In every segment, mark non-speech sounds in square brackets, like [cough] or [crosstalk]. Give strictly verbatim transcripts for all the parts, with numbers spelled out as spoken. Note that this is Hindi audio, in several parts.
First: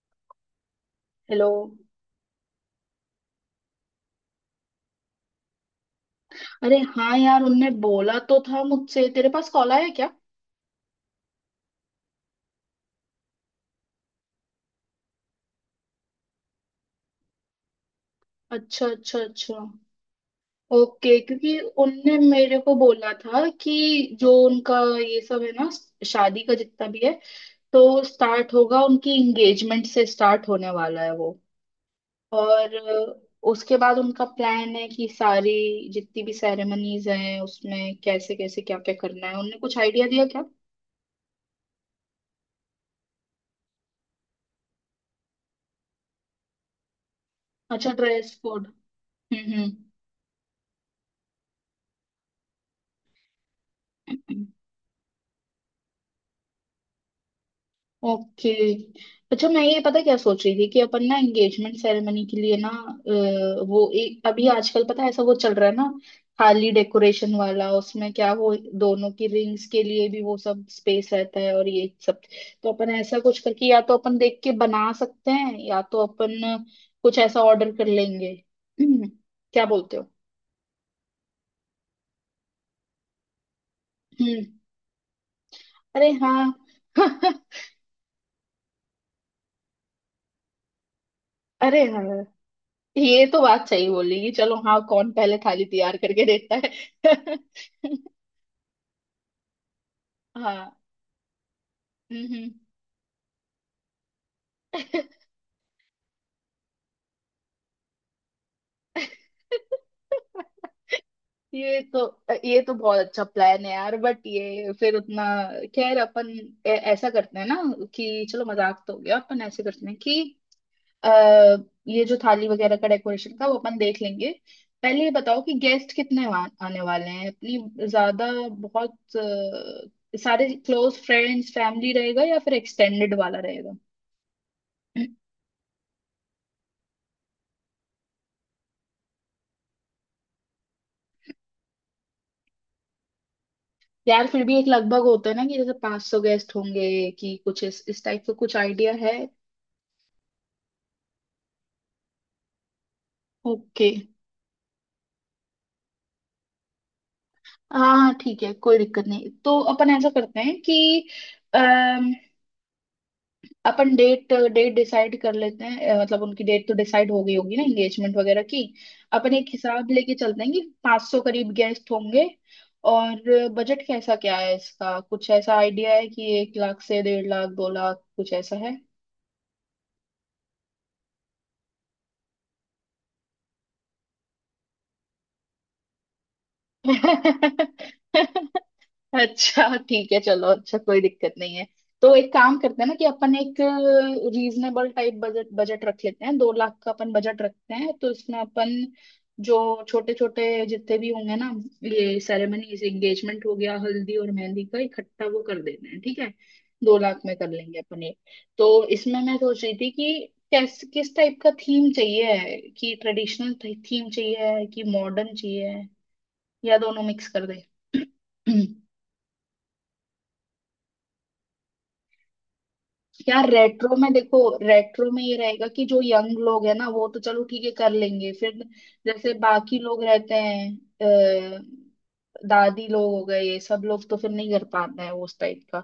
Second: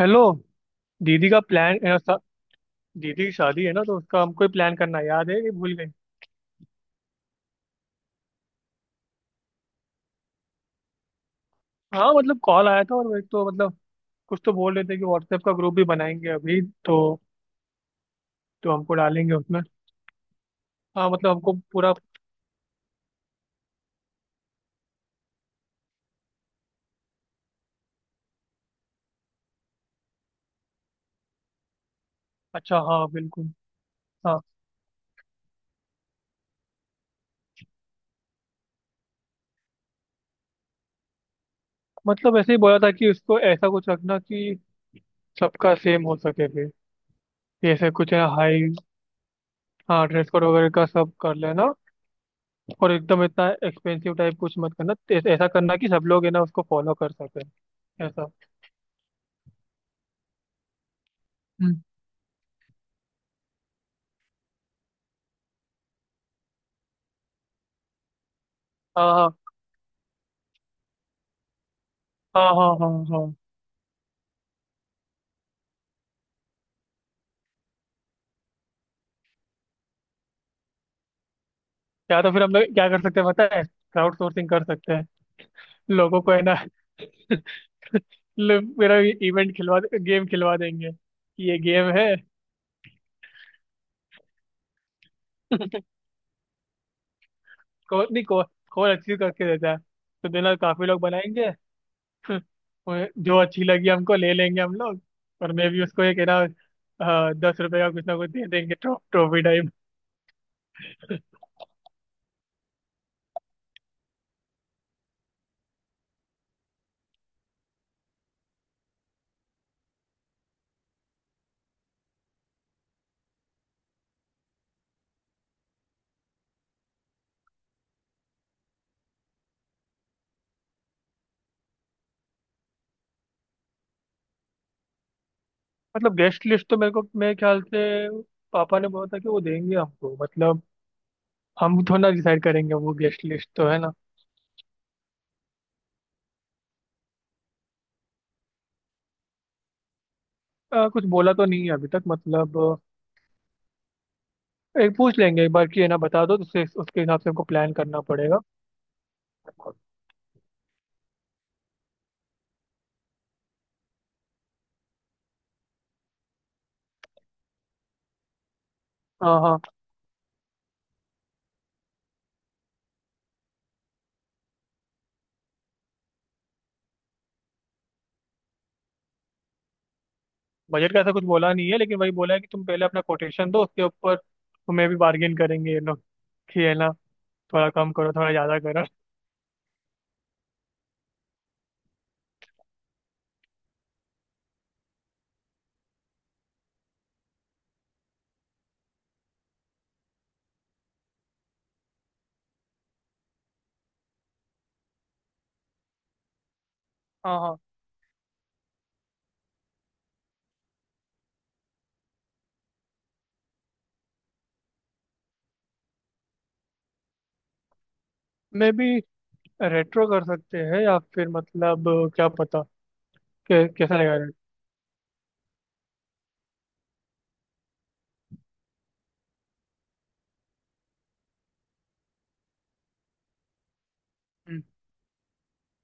हेलो। दीदी का हेलो। प्लान अ, सा- दीदी की शादी है ना तो उसका हमको ही प्लान करना है, याद है कि भूल गई? अरे हाँ यार उनने बोला तो था मुझसे। तेरे पास कॉल आया क्या? हाँ, मतलब कॉल आया था और वो एक तो मतलब कुछ तो बोल रहे थे कि व्हाट्सएप का ग्रुप भी बनाएंगे अभी। तो तो अच्छा हमको अच्छा डालेंगे अच्छा। उसमें। हाँ, ओके, मतलब हमको क्योंकि पूरा। उनने मेरे को बोला था कि जो उनका ये सब है ना, शादी का जितना भी है, तो स्टार्ट होगा, उनकी एंगेजमेंट से स्टार्ट होने वाला है वो। और अच्छा, हाँ, अ, बिल्कुल। उसके बाद उनका हाँ, प्लान है कि सारी जितनी भी सेरेमनीज हैं, उसमें कैसे कैसे क्या क्या करना है, उनने कुछ आइडिया दिया क्या? मतलब ऐसे ही बोला था कि उसको ऐसा कुछ रखना कि सबका सेम हो सके, फिर जैसे अच्छा, कुछ है, ड्रेस हाई। कोड। हम्म। हाँ, ड्रेस कोड वगैरह का सब कर लेना। और एकदम इतना एक्सपेंसिव टाइप हम्म। कुछ मत करना, ऐ- ऐसा करना कि सब लोग है ना उसको फॉलो कर सके, ऐसा। ओके। अच्छा, मैं ये पता क्या सोच रही थी कि अपन ना एंगेजमेंट हम्म। सेरेमनी के लिए ना अ, वो एक अभी आजकल पता है ऐसा वो चल रहा है ना, खाली डेकोरेशन वाला, उसमें क्या वो दोनों हाँ, की हाँ, रिंग्स के लिए भी वो सब स्पेस रहता है और ये सब। हाँ, हाँ, तो हाँ, अपन ऐसा हाँ। कुछ करके या तो अपन देख के बना सकते हैं या तो अपन कुछ ऐसा ऑर्डर कर लेंगे। [clears throat] हम्म, क्या बोलते हो? या तो फिर हम लोग क्या कर सकते हैं पता है, क्राउड हम्म। सोर्सिंग कर सकते हैं अरे लोगों को, है हाँ। ना। [laughs] [laughs] लोग मेरा इवेंट खिलवा, गेम खिलवा देंगे कि ये अरे गेम हाँ, है। ये तो बात सही बोली कि चलो, हाँ, कौन पहले थाली [laughs] तैयार करके देता है। [laughs] स्कोर नहीं को, स्कोर अच्छी करके देता है तो देना, हाँ। काफी लोग बनाएंगे। [laughs] हम्म। और जो अच्छी लगी हमको, ले लेंगे हम लोग। और मैं भी उसको एक है ना, अ, दस रुपए का कुछ ना कुछ दे देंगे, ट्रॉ, ट्रॉफी टाइप। [laughs] ये तो ये तो बहुत अच्छा प्लान है यार, बट ये फिर उतना, खैर अपन ऐ- ऐसा करते हैं ना कि चलो मजाक तो हो गया। अपन ऐसे करते हैं कि अः ये जो थाली वगैरह का डेकोरेशन का, वो अपन देख लेंगे। पहले ये बताओ कि गेस्ट कितने वा- आने वाले हैं अपनी? ज्यादा बहुत अ, सारे क्लोज फ्रेंड्स फैमिली रहेगा या फिर एक्सटेंडेड वाला रहेगा? मतलब गेस्ट लिस्ट तो मेरे को, मेरे ख्याल से पापा ने बोला था कि वो देंगे हमको, मतलब हम थोड़ा डिसाइड करेंगे वो गेस्ट लिस्ट, तो है ना। यार फिर भी एक लगभग होता है ना कि जैसे पाँच सौ गेस्ट होंगे कि कुछ इस इस टाइप का कुछ आइडिया है? आ, कुछ बोला तो नहीं है अभी तक, मतलब अ, ओके। एक पूछ लेंगे एक बार कि है ना बता दो, तो उसके उसके हिसाब से हमको प्लान हाँ करना हाँ, पड़ेगा। ठीक है, कोई दिक्कत नहीं। तो अपन ऐसा करते हैं कि अपन डेट डेट डिसाइड कर लेते हैं। अ, मतलब उनकी डेट तो डिसाइड हो गई होगी ना एंगेजमेंट वगैरह की। अपन हाँ, एक हाँ। हिसाब लेके चलते हैं कि पाँच सौ करीब गेस्ट होंगे। और बजट कैसा क्या है, इसका कुछ ऐसा आइडिया है कि एक लाख से डेढ़ लाख, दो लाख कुछ ऐसा बजट का ऐसा कुछ बोला नहीं है, लेकिन वही बोला है कि तुम पहले अपना कोटेशन दो, उसके ऊपर तुम्हें भी बार्गेन करेंगे ये लोग, कि है ना, है? थोड़ा कम करो [laughs] थोड़ा ज़्यादा करो। अच्छा। ठीक है, चलो, अच्छा, कोई दिक्कत नहीं है। तो एक काम करते हैं ना कि अपन एक रीजनेबल टाइप बजट बजट रख लेते हैं। दो लाख का अपन बजट रखते हैं, तो इसमें अपन, जो छोटे छोटे जितने भी होंगे ना, ये सेरेमनीज, एंगेजमेंट हो गया, हल्दी और मेहंदी का इकट्ठा, वो कर देते हैं, ठीक है? दो लाख में हाँ, कर हाँ। लेंगे अपन ये। तो इसमें मैं सोच रही थी कि कैस किस टाइप का थीम चाहिए है, कि ट्रेडिशनल थीम चाहिए है कि मॉडर्न चाहिए है, या दोनों मिक्स कर दे। [clears throat] मे भी रेट्रो कर सकते हैं, या फिर मतलब क्या पता यार कै- कैसा रेट्रो में रहेगा रेट। देखो, रेट्रो में ये रहेगा कि जो यंग लोग है ना, वो तो चलो ठीक है कर लेंगे, फिर जैसे बाकी लोग रहते हैं अ, दादी लोग हो गए ये सब लोग, तो फिर नहीं हम्म, कर पाते हैं वो उस टाइप का।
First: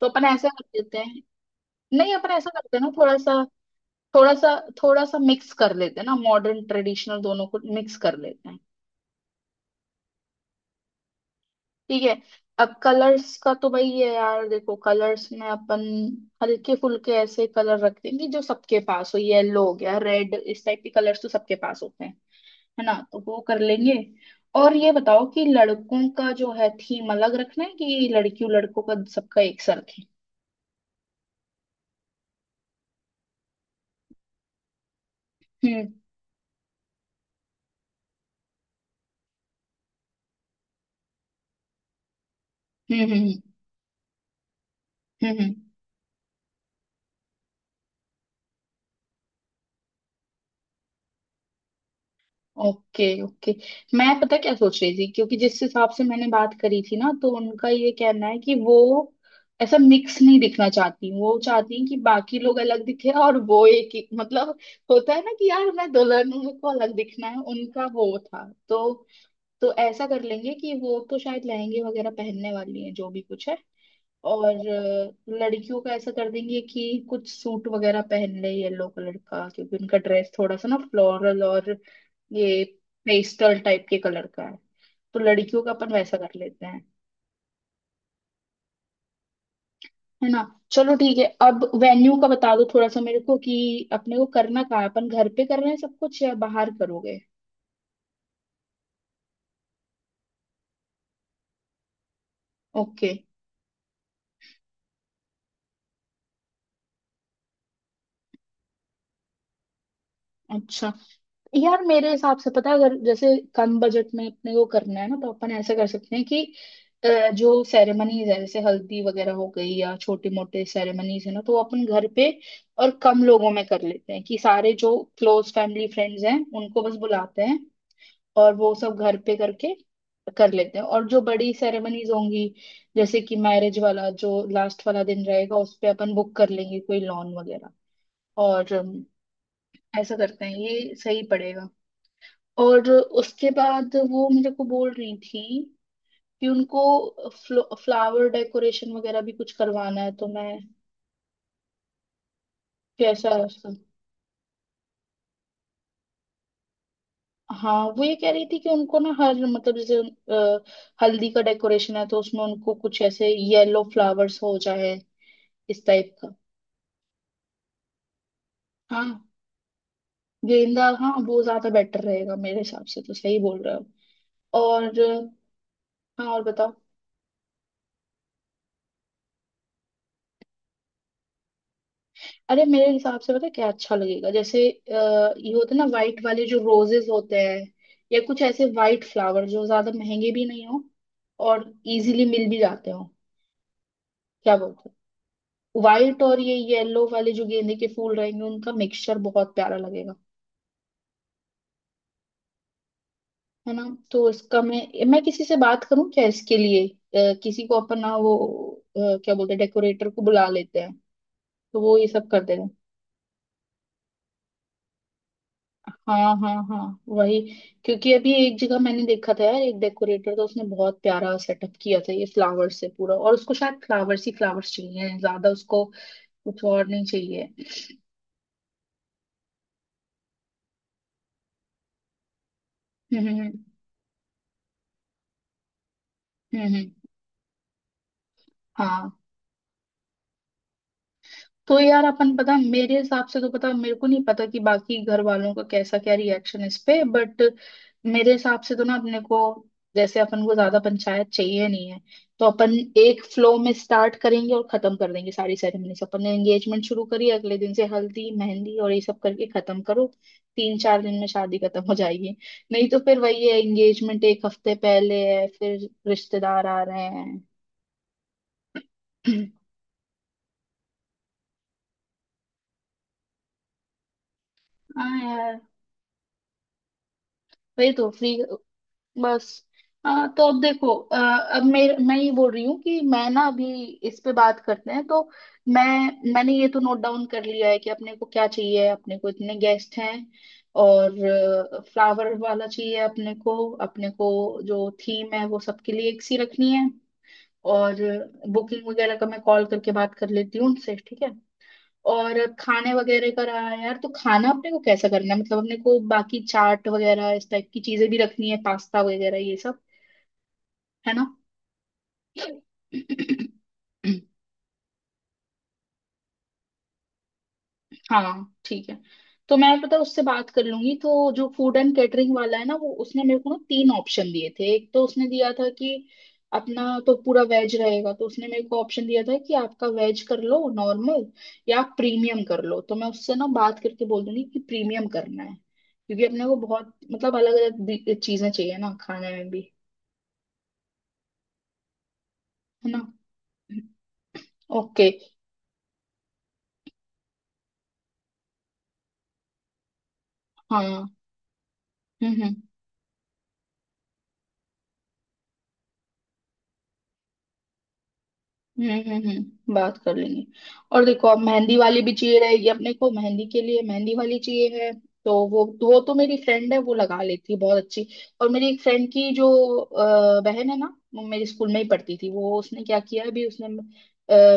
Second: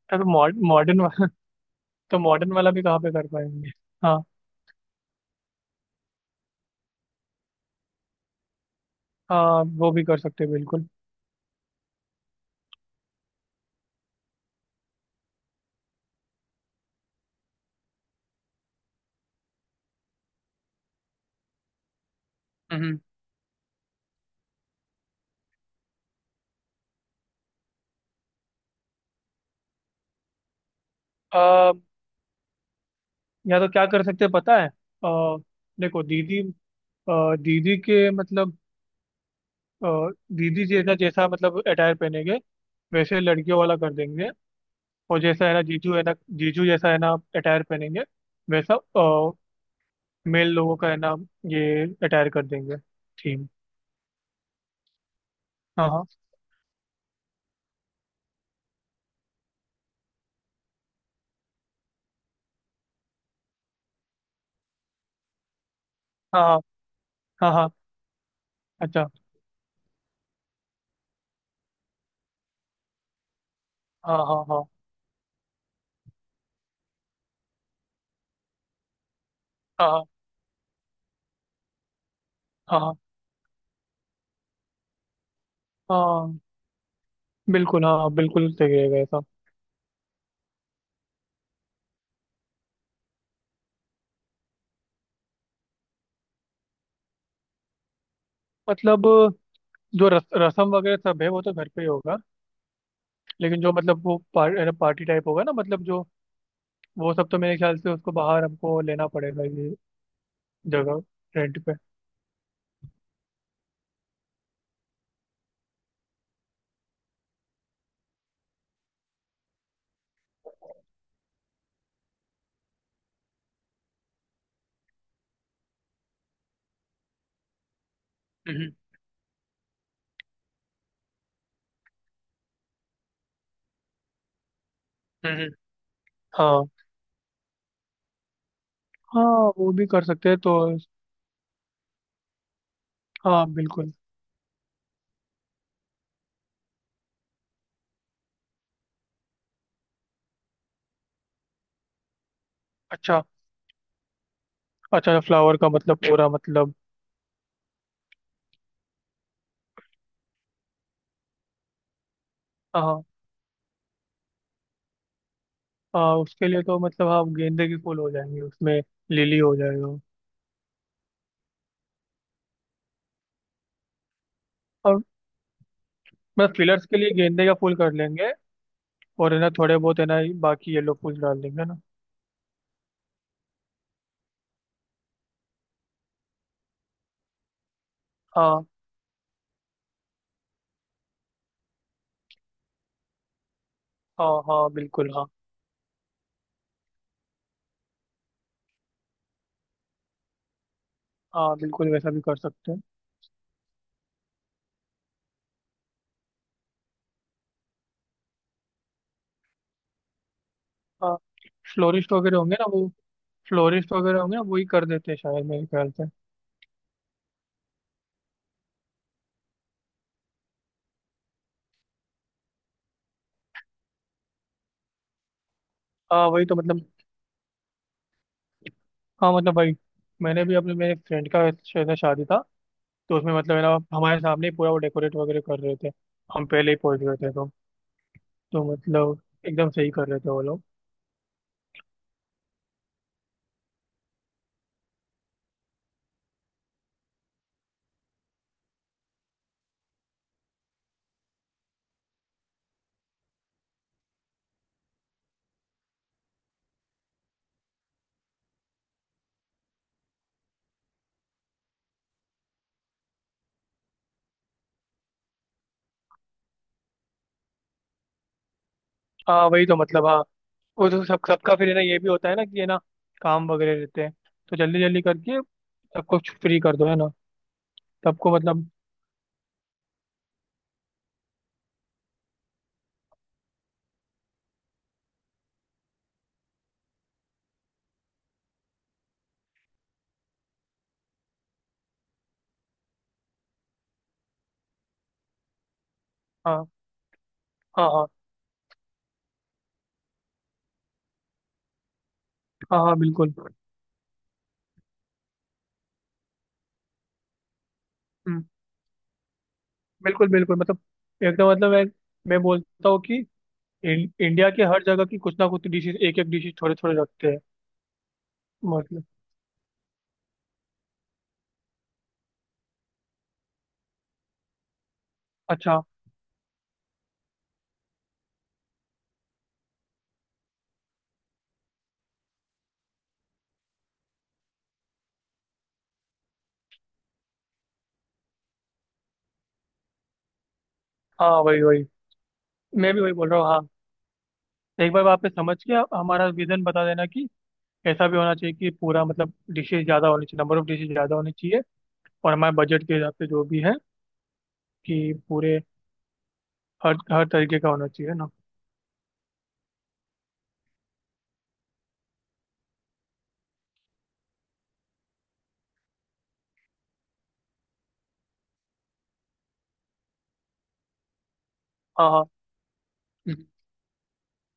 तो अपन तो ऐसा कर मॉडर्न देते मॉडर्न हैं, वाला। [laughs] नहीं तो अपन ऐसा मॉडर्न वाला करते हैं भी ना, कहाँ पे थोड़ा कर सा पाएंगे। हाँ, थोड़ा सा, थोड़ा सा मिक्स कर लेते हैं ना, मॉडर्न ट्रेडिशनल दोनों को मिक्स कर लेते हैं। हाँ, वो भी कर सकते हैं बिल्कुल। ठीक है। अब कलर्स का तो भाई है यार, देखो कलर्स में अपन हल्के फुल्के ऐसे कलर रख देंगे जो सबके पास हो। येलो हो गया, रेड, इस टाइप के कलर्स तो सबके पास होते हैं, है ना, तो वो कर लेंगे। और ये बताओ कि लड़कों का जो है थीम अलग रखना है, कि लड़कियों लड़कों का सबका एक सा रखें? हम्म। या तो क्या कर सकते हैं पता है? अ, हम्म। देखो दीदी, अ, दीदी के मतलब, अ, दीदी जैसा जैसा मतलब अटायर पहनेंगे, हम्म। वैसे हम्म। लड़कियों वाला कर देंगे। और हम्म। जैसा है हम्म। ना जीजू, है ना जीजू जैसा है ना अटायर पहनेंगे, वैसा मेल लोगों का है ना ये अटायर कर देंगे, ओके थीम। ओके। मैं पता क्या सोच रही थी, क्योंकि जिस हाँ, हिसाब से हाँ, मैंने बात करी थी ना, तो उनका ये कहना है कि वो ऐसा मिक्स नहीं दिखना चाहती, वो चाहती हैं कि बाकी लोग अलग दिखे और वो एक ही, मतलब होता है ना कि यार मैं दुल्हन हूँ, हाँ, मेरे को हाँ, अलग दिखना है, हाँ, हाँ। उनका वो था। तो अच्छा, तो ऐसा कर लेंगे कि वो तो शायद लहंगे वगैरह पहनने वाली है जो भी कुछ है। हाँ, और हाँ, हाँ, अ, लड़कियों का ऐसा कर देंगे कि कुछ सूट वगैरह पहन ले येलो कलर का, क्योंकि हाँ, उनका हाँ, ड्रेस थोड़ा सा ना फ्लोरल और ये हाँ, हाँ, पेस्टल टाइप के कलर का है, तो लड़कियों का अपन वैसा कर हाँ। लेते हैं, बिल्कुल, हाँ बिल्कुल सही रहेगा ऐसा। है ना। चलो ठीक है। अब वेन्यू का बता दो थोड़ा सा मेरे को कि अपने को करना कहाँ है, अपन घर पे कर रहे हैं सब कुछ या बाहर करोगे? मतलब जो रस, रसम वगैरह सब है वो तो घर पे ही होगा। ओके। लेकिन जो मतलब वो पार, पार्टी टाइप होगा ना, मतलब जो वो सब तो मेरे ख्याल से उसको बाहर हमको लेना पड़ेगा, ये अच्छा। जगह रेंट पे। यार मेरे हिसाब से पता है, अगर जैसे कम बजट में अपने को करना है ना, तो अपन ऐसा कर सकते हैं कि अ, जो सेरेमनीज है जैसे हल्दी वगैरह हो गई या छोटे मोटे सेरेमनीज है ना, तो वो अपन घर पे और कम लोगों में कर लेते हैं, कि सारे जो क्लोज फैमिली फ्रेंड्स हैं उनको बस बुलाते हैं और हम्म, वो सब घर पे करके कर लेते हैं। और जो बड़ी सेरेमनीज होंगी, जैसे कि मैरिज वाला जो लास्ट वाला दिन हम्म, हम्म। रहेगा, उस पे अपन बुक कर हाँ, लेंगे कोई लॉन वगैरह। और अम, हाँ, वो भी कर ऐसा सकते हैं करते हैं, तो। ये सही पड़ेगा। और हाँ, उसके बिल्कुल। बाद वो मेरे को बोल रही थी कि उनको फ्लावर डेकोरेशन वगैरह भी कुछ करवाना है, तो मैं, अच्छा। कैसा है उसका? अच्छा, फ्लावर का मतलब पूरा मतलब। हाँ वो ये कह रही थी कि उनको ना हर मतलब जैसे अ, हल्दी का डेकोरेशन है तो उसमें उनको कुछ हाँ, ऐसे येलो फ्लावर्स हो जाए, इस टाइप हाँ, का। उसके लिए तो मतलब हाँ गेंदे के फूल हो जाएंगे उसमें, हाँ। लिली हो जाएगा। गेंदा हाँ, वो ज्यादा बेटर रहेगा मेरे हिसाब से, तो सही बोल रहे हो। और और हाँ, और मतलब बताओ। फिलर्स के लिए गेंदे का फूल कर लेंगे, और है ना थोड़े बहुत है ना बाकी येलो फूल डाल देंगे ना। अरे मेरे हिसाब से पता है क्या अच्छा लगेगा, जैसे अ, ये होते हैं ना वाइट वाले जो रोजेस होते हैं, या कुछ हाँ, ऐसे वाइट फ्लावर जो ज्यादा महंगे भी नहीं हो और इजीली मिल भी जाते हो। हाँ, क्या हाँ, बोलते बिल्कुल। हाँ, हो? व्हाइट और ये येलो वाले जो गेंदे के फूल रहेंगे, उनका मिक्सचर बहुत प्यारा लगेगा, हाँ, बिल्कुल वैसा भी कर सकते हैं। है ना। तो इसका मैं, मैं किसी से बात करूं क्या इसके लिए, अ, किसी को अपना वो, अ, क्या बोलते हैं, डेकोरेटर को बुला लेते हैं हाँ, तो वो ये फ्लोरिस्ट सब वगैरह कर होंगे ना देगा। वो। फ्लोरिस्ट वगैरह होंगे ना, वही कर देते हैं शायद मेरे ख्याल से। हाँ हाँ हाँ, वही। क्योंकि अभी एक जगह मैंने देखा था यार, एक डेकोरेटर था उसने बहुत प्यारा सेटअप किया था ये फ्लावर्स से पूरा, और उसको शायद फ्लावर्स ही फ्लावर्स चाहिए, ज्यादा उसको हाँ, वही तो कुछ मतलब। और नहीं चाहिए। हाँ, मतलब भाई मैंने भी अपने मेरे फ्रेंड का शायद ना शादी था, तो हम्म उसमें हम्म हम्म। मतलब है ना हमारे सामने ही पूरा वो डेकोरेट वगैरह कर रहे थे, हम हम्म, पहले हम्म, ही पहुंच गए थे तो। तो हाँ। मतलब एकदम सही कर रहे थे वो लोग। तो यार अपन, पता मेरे हिसाब से तो, पता मेरे को नहीं पता कि बाकी घर वालों का कैसा क्या रिएक्शन है इस पे, बट मेरे हिसाब से तो ना अपने को, जैसे अपन को ज्यादा पंचायत चाहिए नहीं है, तो अपन एक फ्लो में स्टार्ट करेंगे और खत्म कर देंगे सारी सेरेमनीज। अपन ने एंगेजमेंट शुरू करी, अगले दिन से हल्दी मेहंदी और ये सब करके खत्म करो, तीन चार दिन में शादी खत्म हो जाएगी। नहीं तो फिर वही है, एंगेजमेंट एक हफ्ते पहले है, फिर रिश्तेदार आ रहे हैं। हाँ, [clears throat] वही तो मतलब। हाँ, वो तो सब सबका फिर है ना, ये भी होता है ना कि है ना काम वगैरह रहते हैं, तो जल्दी जल्दी हाँ करके यार, सबको फ्री कर दो है ना, वही तो सबको फ्री, मतलब। बस। आ, तो अब देखो, आ, अब मेर, मैं ये बोल रही हूँ कि मैं ना अभी इस पे बात करते हैं, तो मैं मैंने ये तो नोट डाउन कर लिया है कि अपने को क्या चाहिए, अपने को इतने गेस्ट हैं और फ्लावर वाला चाहिए अपने को, अपने को जो थीम है वो सबके लिए एक सी हाँ, रखनी है, हाँ, और हाँ, बुकिंग वगैरह का मैं कॉल करके बात कर लेती हूँ उनसे, ठीक है। और हाँ, खाने हाँ, वगैरह बिल्कुल। का रहा है यार, तो खाना अपने को कैसा करना है, मतलब अपने को बाकी चाट वगैरह इस टाइप की चीजें भी हम्म। रखनी है, पास्ता वगैरह ये सब, बिल्कुल, बिल्कुल मतलब, है ना। एकदम मतलब मैं मैं बोलता हूँ कि इं, इंडिया के हर जगह की कुछ ना कुछ डिशेज, एक एक डिशेज थोड़े थोड़े रखते हैं, हाँ ठीक है। मतलब। तो मैं पता उससे बात कर लूंगी। तो जो फूड एंड कैटरिंग वाला है ना, वो उसने मेरे को ना तीन ऑप्शन दिए थे। एक तो उसने दिया था अच्छा। कि अपना तो पूरा वेज रहेगा, तो उसने मेरे को ऑप्शन दिया था कि आपका वेज कर लो नॉर्मल या आप प्रीमियम कर लो, तो मैं उससे ना बात करके बोल दूंगी कि प्रीमियम करना है, क्योंकि अपने को बहुत मतलब अलग अलग चीजें चाहिए ना खाने में भी, हाँ, वही वही, है मैं भी ना। वही बोल रहा हूँ हाँ। एक बार ओके। वहाँ पे समझ के आप हमारा विजन बता देना कि ऐसा भी होना चाहिए कि पूरा मतलब डिशेज ज़्यादा होनी चाहिए, नंबर ऑफ हाँ। डिशेज हम्म ज़्यादा होनी चाहिए, और हम्म हमारे बजट के हिसाब से जो भी है, कि पूरे हर हर तरीके का होना चाहिए ना। हम्म हम्म। हम्म, बात कर लेंगे। और देखो, अब मेहंदी वाली भी चाहिए रहेगी अपने को, मेहंदी के लिए मेहंदी वाली चाहिए है, तो वो तो वो तो मेरी फ्रेंड है, वो लगा लेती है बहुत अच्छी। और मेरी एक फ्रेंड की जो अ, बहन है ना, वो मेरे स्कूल में ही हाँ, पढ़ती हाँ। थी, वो उसने क्या किया है अभी, हम्म। उसने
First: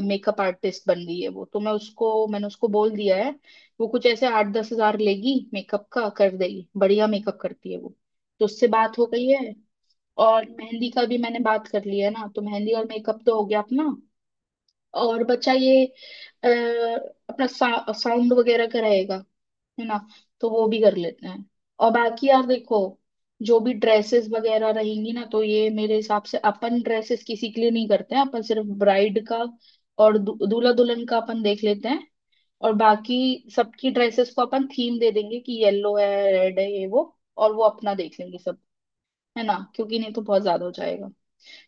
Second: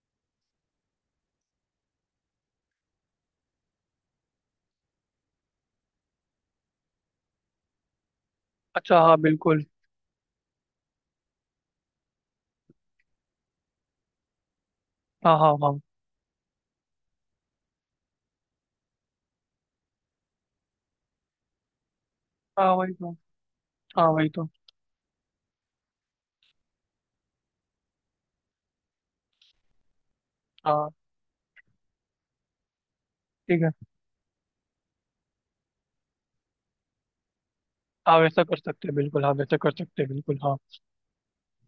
मेकअप आर्टिस्ट बन गई है, वो तो मैं उसको, मैंने उसको बोल दिया है। वो कुछ ऐसे आठ दस हजार लेगी मेकअप का, कर देगी, बढ़िया मेकअप करती है वो, तो उससे बात अच्छा, हो हाँ, गई है। बिल्कुल। और मेहंदी का भी मैंने बात कर लिया है ना, तो मेहंदी और मेकअप तो हो गया अपना। और हाँ, बच्चा हाँ, हाँ। ये अ, अपना सा, साउंड वगैरह कराएगा, है ना, तो वो भी कर लेते हैं। और बाकी यार हाँ, देखो, वही तो। जो भी हाँ, ड्रेसेस वही तो। वगैरह रहेंगी ना, तो ये मेरे हिसाब से अपन ड्रेसेस किसी के लिए नहीं करते हैं, अपन सिर्फ ब्राइड का और दू, दूल्हा हाँ, दुल्हन का अपन देख लेते हैं। और बाकी ठीक है। सबकी ड्रेसेस को अपन थीम दे देंगे कि येलो है, रेड है, ये वो, और वो अपना हाँ, देख लेंगे वैसा कर सब, सकते हैं बिल्कुल, हाँ है ना, वैसा कर क्योंकि सकते हैं नहीं तो बिल्कुल, बहुत हाँ। ज्यादा हो जाएगा।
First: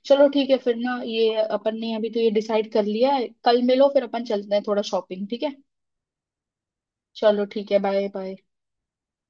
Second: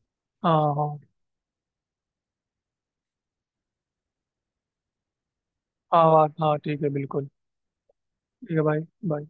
चलो ठीक है हाँ, फिर ना, हाँ, ये अपन ने अभी तो ये डिसाइड कर लिया है, कल मिलो फिर अपन चलते हैं थोड़ा शॉपिंग, ठीक है। हाँ, हाँ, हाँ। ठीक है बिल्कुल। चलो ठीक है, बाय बाय। ठीक है भाई। बाय।